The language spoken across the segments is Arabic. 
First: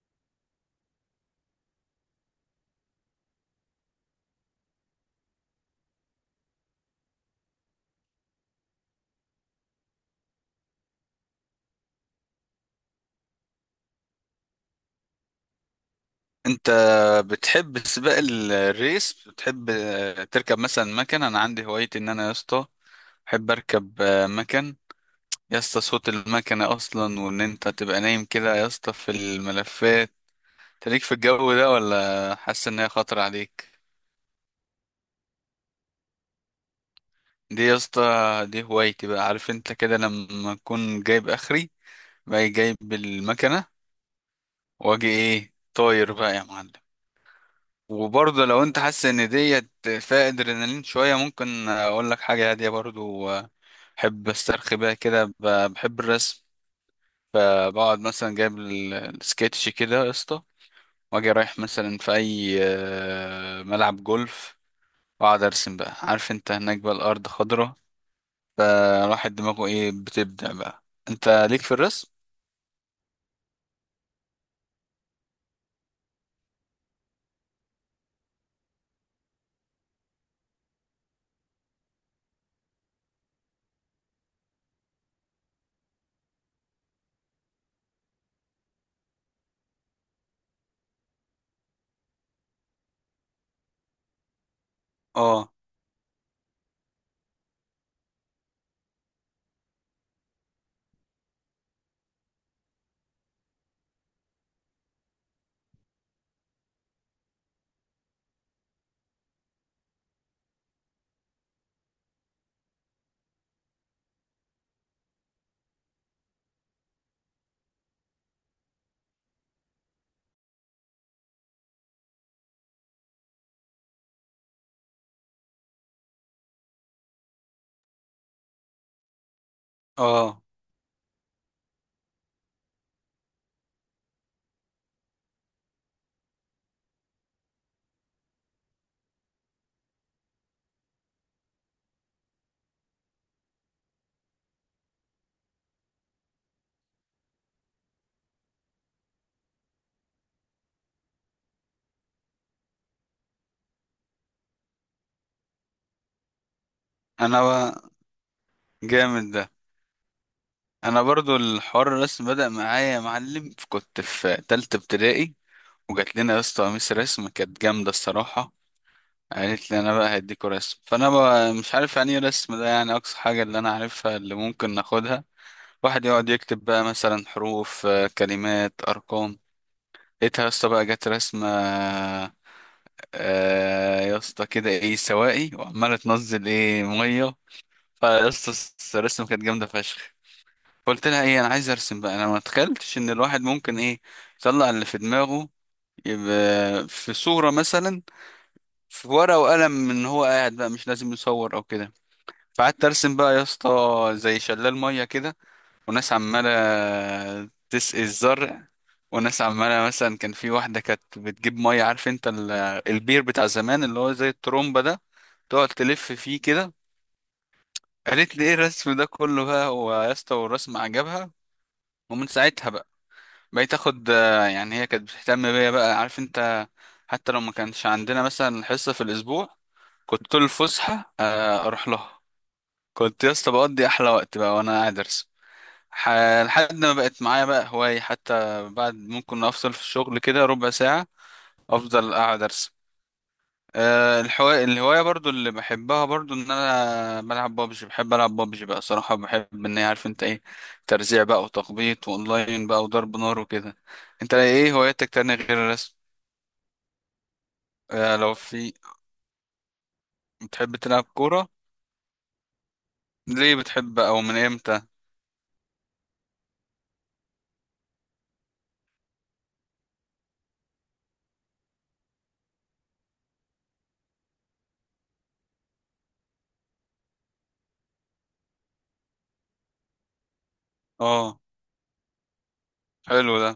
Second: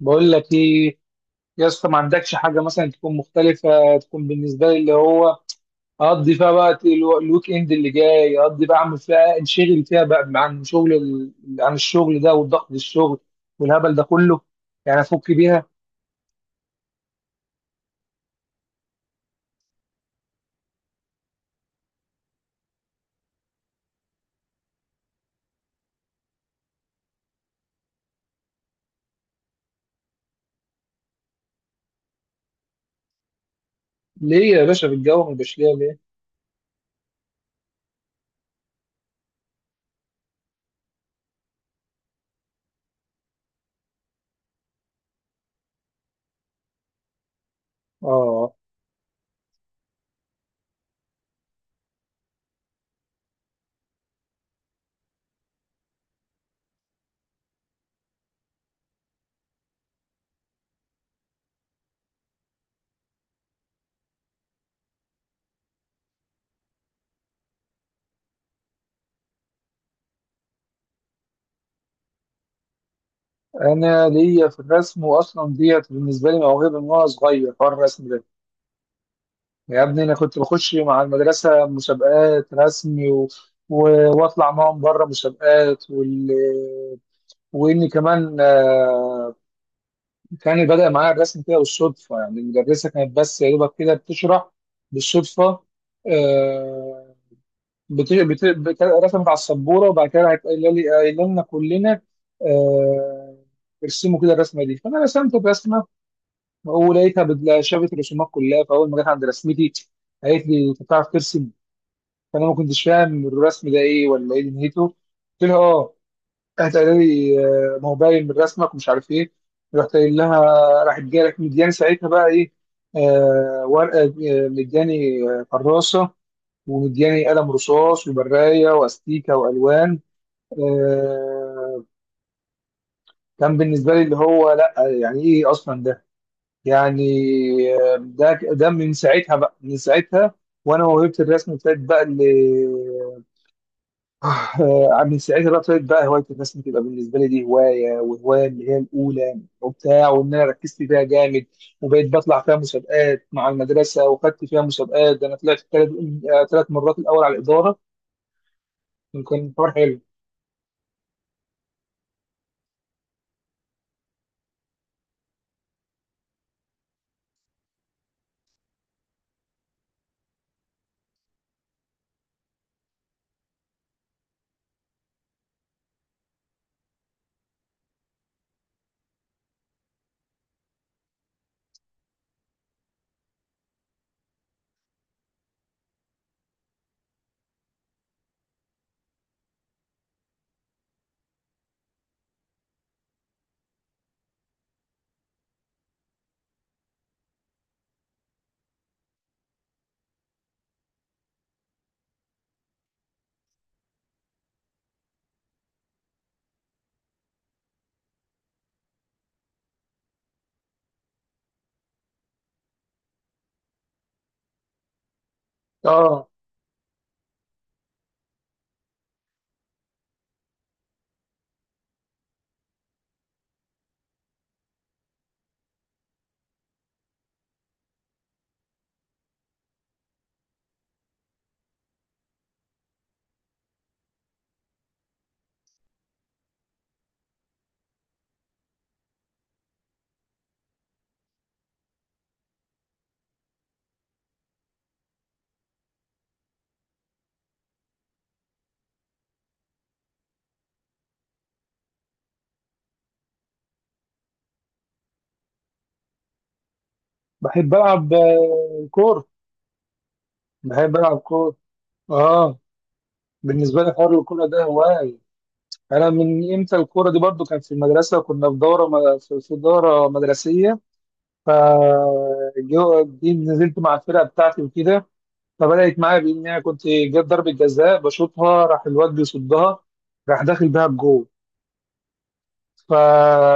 بقول لك ايه يا اسطى، ما عندكش حاجه مثلا تكون مختلفه، تكون بالنسبه لي اللي هو اقضي فيها وقت الويك اند اللي جاي، اقضي بقى، اعمل فيها، انشغل فيها بقى عن عن الشغل ده والضغط الشغل والهبل ده كله، يعني افك بيها. انت بتحب سباق الريس؟ بتحب تركب مثلا مكنه؟ انا عندي هوايتي ان انا يا اسطى بحب اركب مكن. يا اسطى صوت المكنه اصلا وان انت تبقى نايم كده يا اسطى في الملفات تليك في الجو ده ولا حاسس ان هي خطر عليك. ليه يا باشا؟ في الجو ما يبقاش ليا ليه؟ دي يا اسطى دي هوايتي بقى. عارف انت كده لما اكون جايب اخري باجي جايب المكنه واجي ايه طاير بقى يا معلم. وبرضه اه، لو انت حاسس ان ديت فيها ادرينالين شويه ممكن اقول لك حاجه هاديه برضه. بحب استرخي بيها كده بحب الرسم. فبقعد مثلا جايب السكتش كده يا اسطى واجي رايح مثلا في اي ملعب جولف واقعد ارسم بقى. عارف انت هناك بقى الارض خضره فالواحد دماغه ايه بتبدع بقى. انت ليك في الرسم؟ انا ليا في الرسم، واصلا ديت بالنسبه لي موهبه من وانا صغير حوار الرسم ده. يا ابني انا كنت بخش مع المدرسه مسابقات رسمي و... واطلع معاهم بره مسابقات واني كمان، كان بدأ معايا الرسم كده بالصدفه. يعني المدرسه كانت بس يا دوبك كده بتشرح اه، بالصدفه، آه، رسمت على السبوره، وبعد كده راحت قايله لي، قايله لنا كلنا، آه، ارسموا كده الرسمه دي، فانا رسمت الرسمه، ولقيتها شافت الرسومات كلها، فاول ما جت عند رسمتي قالت لي انت بتعرف ترسم؟ فانا ما كنتش فاهم الرسم ده ايه ولا ايه دنيته، قلت لها اه. قالت، قال لي آه، ما هو باين من رسمك، ومش عارف ايه. رحت قايل لها، راحت جايه لك مدياني ساعتها بقى ايه؟ آه، ورقه، مدياني كراسه، ومدياني قلم رصاص وبرايه واستيكه والوان. اه. آه، كان بالنسبه لي اللي هو لا، يعني ايه اصلا ده يعني؟ ده من ساعتها بقى. من ساعتها وانا موهبه الرسم ابتدت بقى اللي آه، من ساعتها بقى ابتدت بقى هوايه الرسم، تبقى بالنسبه لي دي هوايه، وهوايه اللي هي الاولى وبتاع، وان انا ركزت فيها جامد، وبقيت بطلع فيها مسابقات مع المدرسه، وخدت فيها مسابقات. ده انا طلعت ثلاث مرات الاول على انا الاداره. بقى جامد ده. كان حوار حلو. انا برضو الحوار الرسم بدأ معايا يا معلم كنت في تالتة ابتدائي. وجات لنا يا اسطى قميص رسم كانت جامدة الصراحة. قالت لي انا بقى هديكوا رسم. فانا بقى مش عارف يعني ايه رسم ده. يعني اقصى حاجة اللي انا عارفها اللي ممكن ناخدها واحد يقعد يكتب بقى مثلا حروف كلمات ارقام. لقيتها يا اسطى بقى جت رسمة يا اسطى كده ايه سوائي وعمالة تنزل ايه مية. فيا اسطى الرسمة كانت جامدة فشخ. فقلت لها ايه انا عايز ارسم بقى. انا ما تخيلتش ان الواحد ممكن ايه يطلع اللي في دماغه يبقى في صورة مثلا في ورقة وقلم من هو قاعد بقى مش لازم يصور او كده. فقعدت ارسم بقى يا اسطى زي شلال ميه كده وناس عماله تسقي الزرع وناس عماله مثلا كان في واحده كانت بتجيب ميه. عارف انت البير بتاع زمان اللي هو زي الترومبه ده تقعد تلف اه، فيه كده. قالت لي ايه الرسم ده كله بقى هو يا اسطى والرسم عجبها. ومن ساعتها بقى بقيت اخد يعني هي كانت بتهتم بيا بقى. عارف انت حتى لو ما كانش عندنا مثلا حصه في الاسبوع كنت طول الفسحة أروح لها. كنت يا اسطى بقضي أحلى وقت بقى وأنا قاعد أرسم. ح- لحد ما بقت معايا بقى هواية حتى بعد ممكن أفصل في الشغل كده ربع ساعة أفضل قاعد أرسم. الهواية برضو اللي بحبها برضو إن أنا بلعب بابجي. بحب ألعب بابجي بقى صراحة. بحب إن هي عارف أنت إيه ترزيع بقى وتخبيط وأونلاين بقى وضرب نار وكده. أنت إيه هواياتك تانية غير الرسم؟ بحب العب لو في كوره، بتحب بحب تلعب العب كورة؟ كوره. اه، ليه بالنسبه لي بتحب حوار أو من الكوره ده إمتى؟ هوايه. انا من امتى الكوره دي؟ برضو كانت في المدرسه، وكنا في دوره، في دوره مدرسيه، فجو جيت نزلت مع الفرقه بتاعتي وكده. فبدات معايا بان انا كنت جت ضربه جزاء بشوطها، راح الواد بيصدها، راح داخل بيها الجول. آه، ف حلو ده.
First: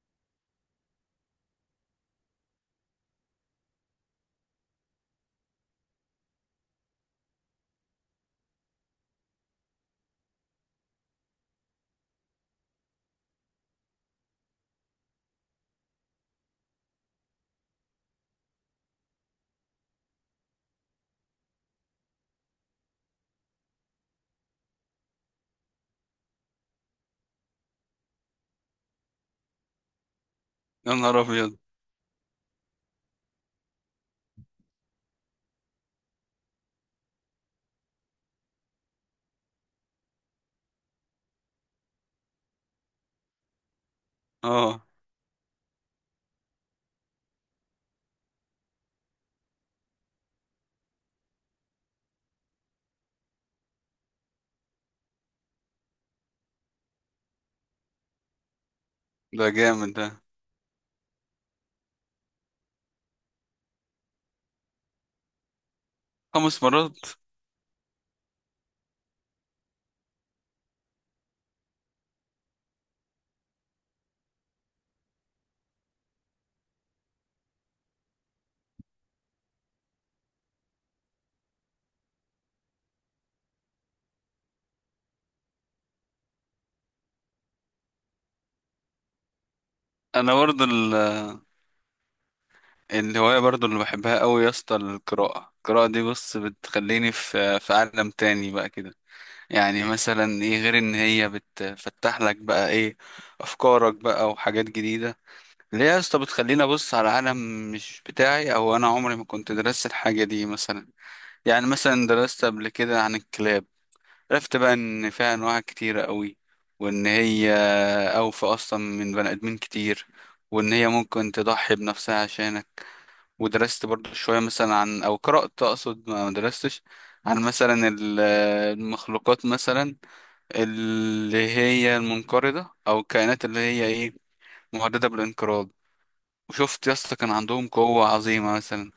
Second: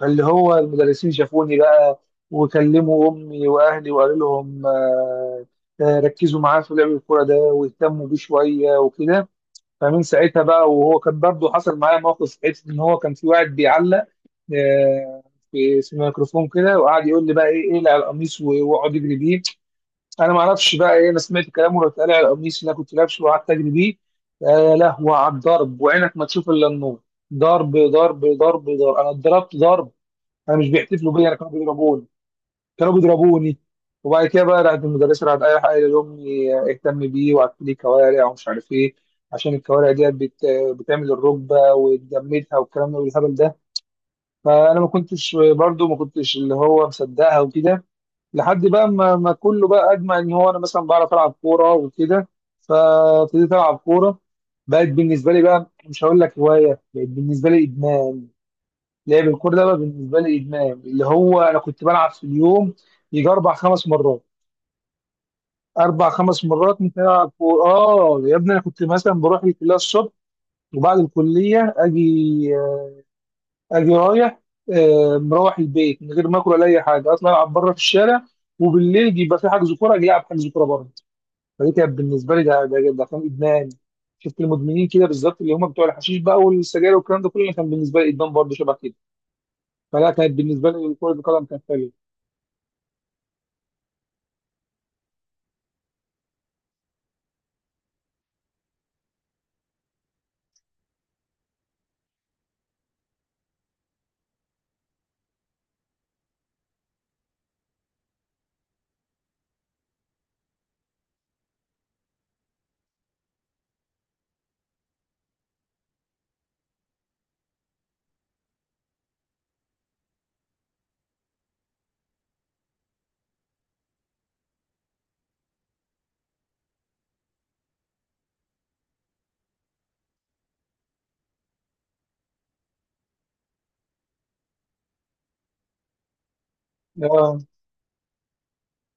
فاللي هو المدرسين شافوني بقى، وكلموا امي واهلي وقالوا لهم، ركزوا معاه في لعب الكوره ده، واهتموا بيه شويه وكده. فمن ساعتها بقى. وهو كان برضه حصل معايا موقف ساعتها، ان هو كان في واحد بيعلق آه، في الميكروفون كده، وقعد يقول لي بقى ايه اقلع القميص واقعد اجري بيه. انا ما اعرفش بقى ايه، انا سمعت كلامه رحت قالع القميص اللي انا كنت لابسه وقعدت اجري بيه. يا لهوي على الضرب، وعينك ما تشوف الا النور، ضرب ضرب ضرب ضرب، انا اتضربت ضرب. انا مش يا بيحتفلوا نهار بيا، انا كانوا ابيض. بيضربوني، كانوا بيضربوني. وبعد كده بقى راحت المدرسه راحت اي حاجه لامي، اهتم بيه، وقعدت لي كوارع ومش عارف ايه، عشان الكوارع ديت بتعمل الركبه وتجمدها، والكلام ده والهبل ده. فانا ما اه، كنتش برضو ما كنتش اللي هو مصدقها وكده، لحد بقى ما كله بقى اجمع ان هو انا مثلا بعرف العب كوره وكده. فابتديت العب كوره، بقت بالنسبه لي بقى مش هقول لك هوايه، بقت بالنسبه لي ادمان. لعب ده الكوره ده بقى جامد ده. بالنسبه لي ادمان، اللي هو انا كنت بلعب في اليوم يجي اربع خمس مرات. اربع خمس خمس مرات مرات ممكن العب كوره. اه يا ابني، انا كنت مثلا بروح الكليه الصبح، وبعد الكليه اجي، اجي رايح، مروح البيت من غير ما اكل ولا اي حاجه، اطلع العب بره في الشارع، وبالليل يبقى في حجز كوره اجي العب حجز كوره بره. فدي كانت بالنسبه لي، ده كان ادمان. شفت المدمنين كده بالظبط اللي هم بتوع الحشيش بقى والسجاير والكلام ده كله، كان بالنسبه لي ادمان برضه شبه كده. فلا، كانت انا برضه بالنسبه لي كره القدم كانت حلوه. الهوايه برضه اللي بحبها قوي يا اسطى القراءه. القراءه دي بص بتخليني في عالم تاني بقى كده. يعني مثلا ايه غير ان هي بتفتح لك بقى ايه افكارك بقى وحاجات جديده. اللي هي يا اسطى بتخليني ابص على عالم مش بتاعي او انا عمري ما كنت درست الحاجه دي مثلا. يعني مثلا درست قبل كده عن الكلاب. عرفت بقى ان فيها انواع كتيرة قوي وان هي اوفى اصلا من بني ادمين كتير وان هي ممكن تضحي بنفسها عشانك. ودرست برضو شوية مثلا عن او قرأت اقصد ما درستش. عن مثلا المخلوقات مثلا اللي هي المنقرضة او الكائنات اللي هي ايه مهددة بالانقراض. وشفت يا اسطى كان اه. عندهم قوة عظيمة مثلا.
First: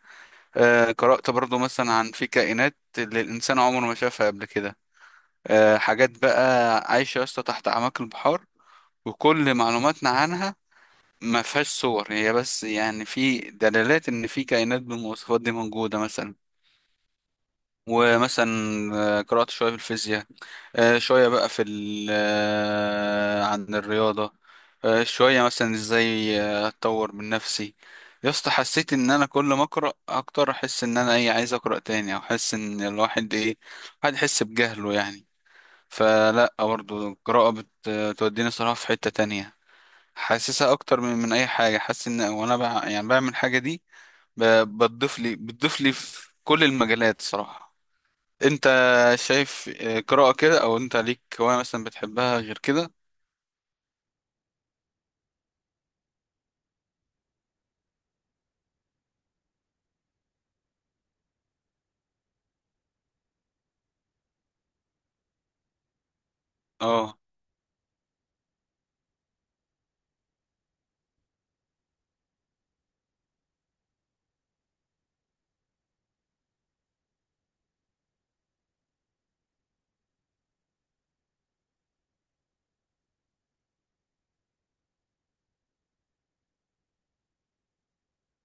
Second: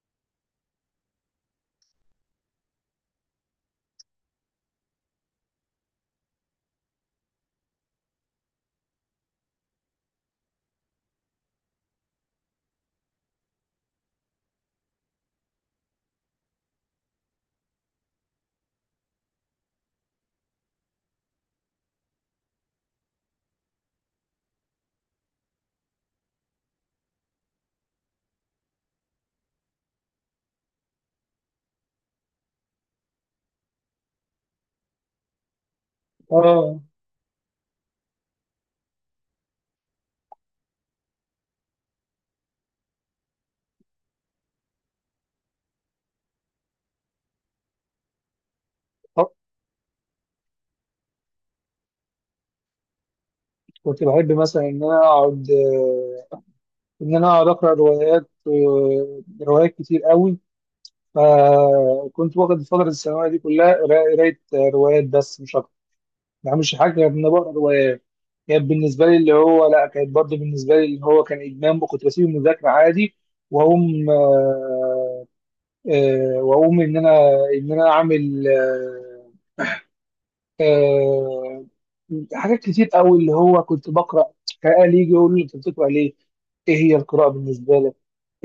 قرأت برضو مثلا عن في كائنات اللي الانسان عمره ما شافها قبل كده. حاجات بقى عايشة يا اسطى تحت أعماق البحار. وكل معلوماتنا عنها ما فيهاش صور هي بس. يعني في دلالات إن في كائنات بالمواصفات دي موجودة مثلا. ومثلا قرأت شوية في الفيزياء. شوية بقى في ال آه، عن الرياضة. شوية مثلا إزاي أتطور من نفسي. يا اسطى حسيت إن أنا كل ما أقرأ أكتر أحس إن أنا إيه عايز أقرأ تاني. أو أحس إن الواحد إيه الواحد يحس بجهله يعني. فلا اه. برضه القراءة بتوديني صراحة في حتة تانية. حاسسها أكتر من أي حاجة. حاسس إن وأنا يعني بعمل الحاجة دي بتضيف لي في كل المجالات صراحة. أنت آه. شايف قراءة كده أو أنت ليك هواية مثلا بتحبها غير كده؟ كنت بحب مثلا ان انا اقعد، ان انا اقعد اقرا روايات، روايات كتير قوي. فكنت واخد الفتره الثانويه دي كلها قرايه، روايات بس مش اكتر، ما بعملش حاجه غير اه، ان أنا بقرا روايات. كانت بالنسبه لي اللي هو لا، كانت برضه بالنسبه لي اللي هو كان ادمان، وكنت بسيب المذاكره عادي، واقوم آه، آه، واقوم ان انا، ان انا اعمل، آه، حاجات كتير قوي اللي هو كنت بقرا. كان يجي يقول لي انت بتقرا ليه؟ ايه هي القراءه بالنسبه لك؟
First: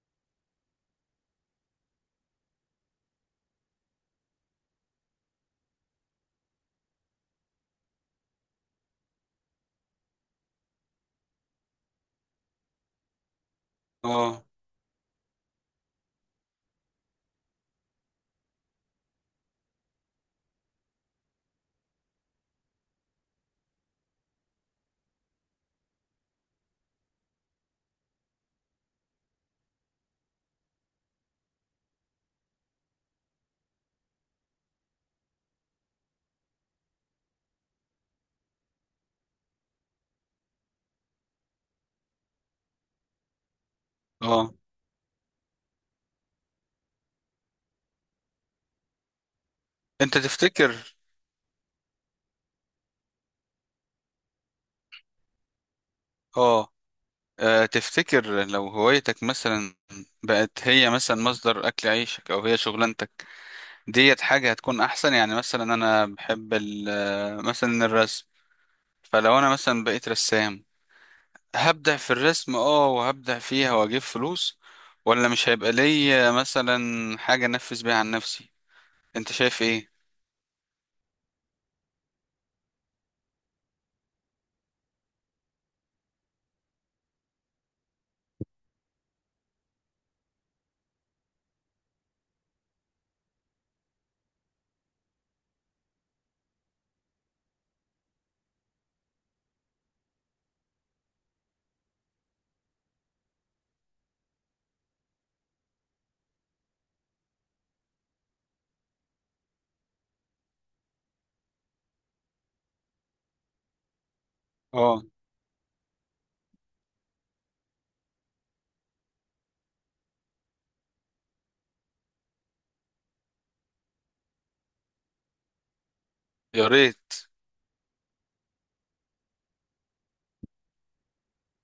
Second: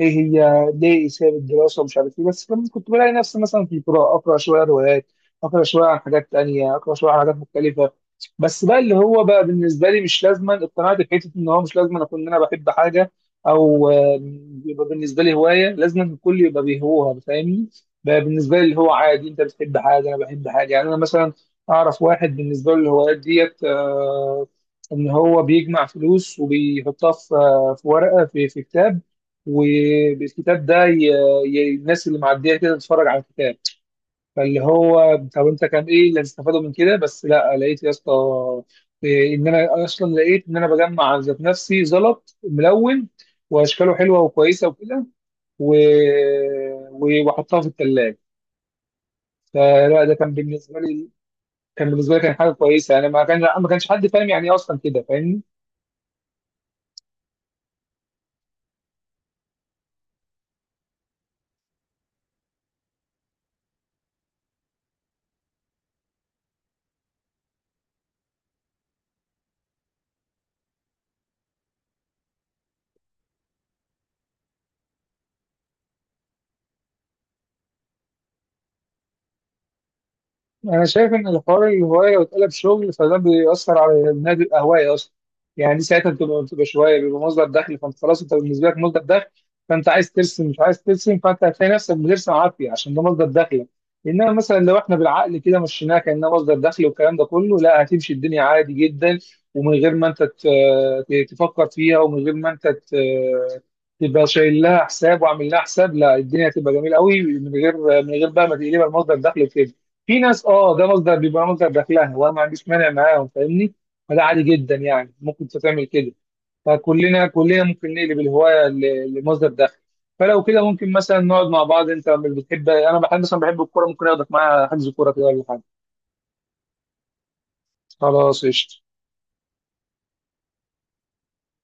ايه هي ليه ساب الدراسه ومش عارف ايه؟ بس لما كنت بلاقي نفسي مثلا في القراءه، اقرا شويه روايات، اقرا شويه عن حاجات تانية، اقرا شويه عن حاجات مختلفه. بس بقى اللي هو بقى بالنسبه لي مش لازما، اقتنعت بحته ان هو مش لازما اكون انا بحب حاجه، او آه، اه، يبقى بالنسبه لي هوايه لازما الكل يبقى بيهوها، فاهمني؟ بقى بالنسبه لي اللي هو عادي، انت بتحب حاجه، انا بحب حاجه، يعني انا مثلا اعرف واحد بالنسبه له الهوايات ديت، ان هو بيجمع فلوس وبيحطها في في ورقه، في كتاب. وبالكتاب ده الناس اللي معديه كده تتفرج على الكتاب. فاللي هو طب انت كان ايه اللي هتستفاده من كده؟ بس لا، لقيت يا اسطى، ان انا اصلا لقيت ان انا بجمع ذات نفسي زلط ملون، واشكاله حلوه اه. وكويسه وكده، و... واحطها في الثلاجه. فلا ده أنت كان تفتكر؟ بالنسبه لي، كان بالنسبه لي، كان حاجه كويسه، يعني ما كان، ما كانش حد فاهم يعني ايه اصلا كده، فاهمني؟ اه. تفتكر لو هوايتك مثلا بقت هي مثلا مصدر أكل عيشك أو هي شغلانتك ديت حاجة هتكون أحسن. يعني مثلا أنا بحب مثلا الرسم فلو أنا مثلا بقيت رسام هبدع في الرسم اه وهبدع فيها وأجيب فلوس. ولا مش هيبقى ليا مثلا حاجة أنفذ بيها عن نفسي. أنت شايف إيه؟ انا شايف ان الحوار الهوايه لو اتقلب شغل، فده بيأثر على النادي الهوايه اصلا. يعني دي ساعتها بتبقى شويه بيبقى مصدر دخل، فانت خلاص انت بالنسبه لك مصدر دخل، فانت عايز ترسم مش عايز ترسم، فانت هتلاقي نفسك بترسم عافيه عشان ده مصدر دخلك. انما مثلا لو احنا بالعقل كده مشيناها كانها مصدر دخل والكلام ده كله، لا هتمشي الدنيا عادي جدا، ومن غير ما انت تفكر فيها، ومن غير ما انت تبقى شايل لها حساب وعامل لها حساب، لا الدنيا هتبقى جميله قوي، من غير، من غير، بقى ما تقلبها لمصدر دخل وكده. في ناس اه ده بيبقى مصدر دخلها، وانا ما عنديش مانع معاهم، فاهمني؟ فده عادي جدا، اه. يعني ممكن تعمل كده. فكلنا ممكن نقلب الهوايه لمصدر دخل. فلو كده ممكن مثلا نقعد مع بعض، انت مش بتحب، انا بحب مثلا، بحب الكوره، ممكن اخدك معايا حجز كوره كده ولا حاجه. يا ريت. خلاص قشطه.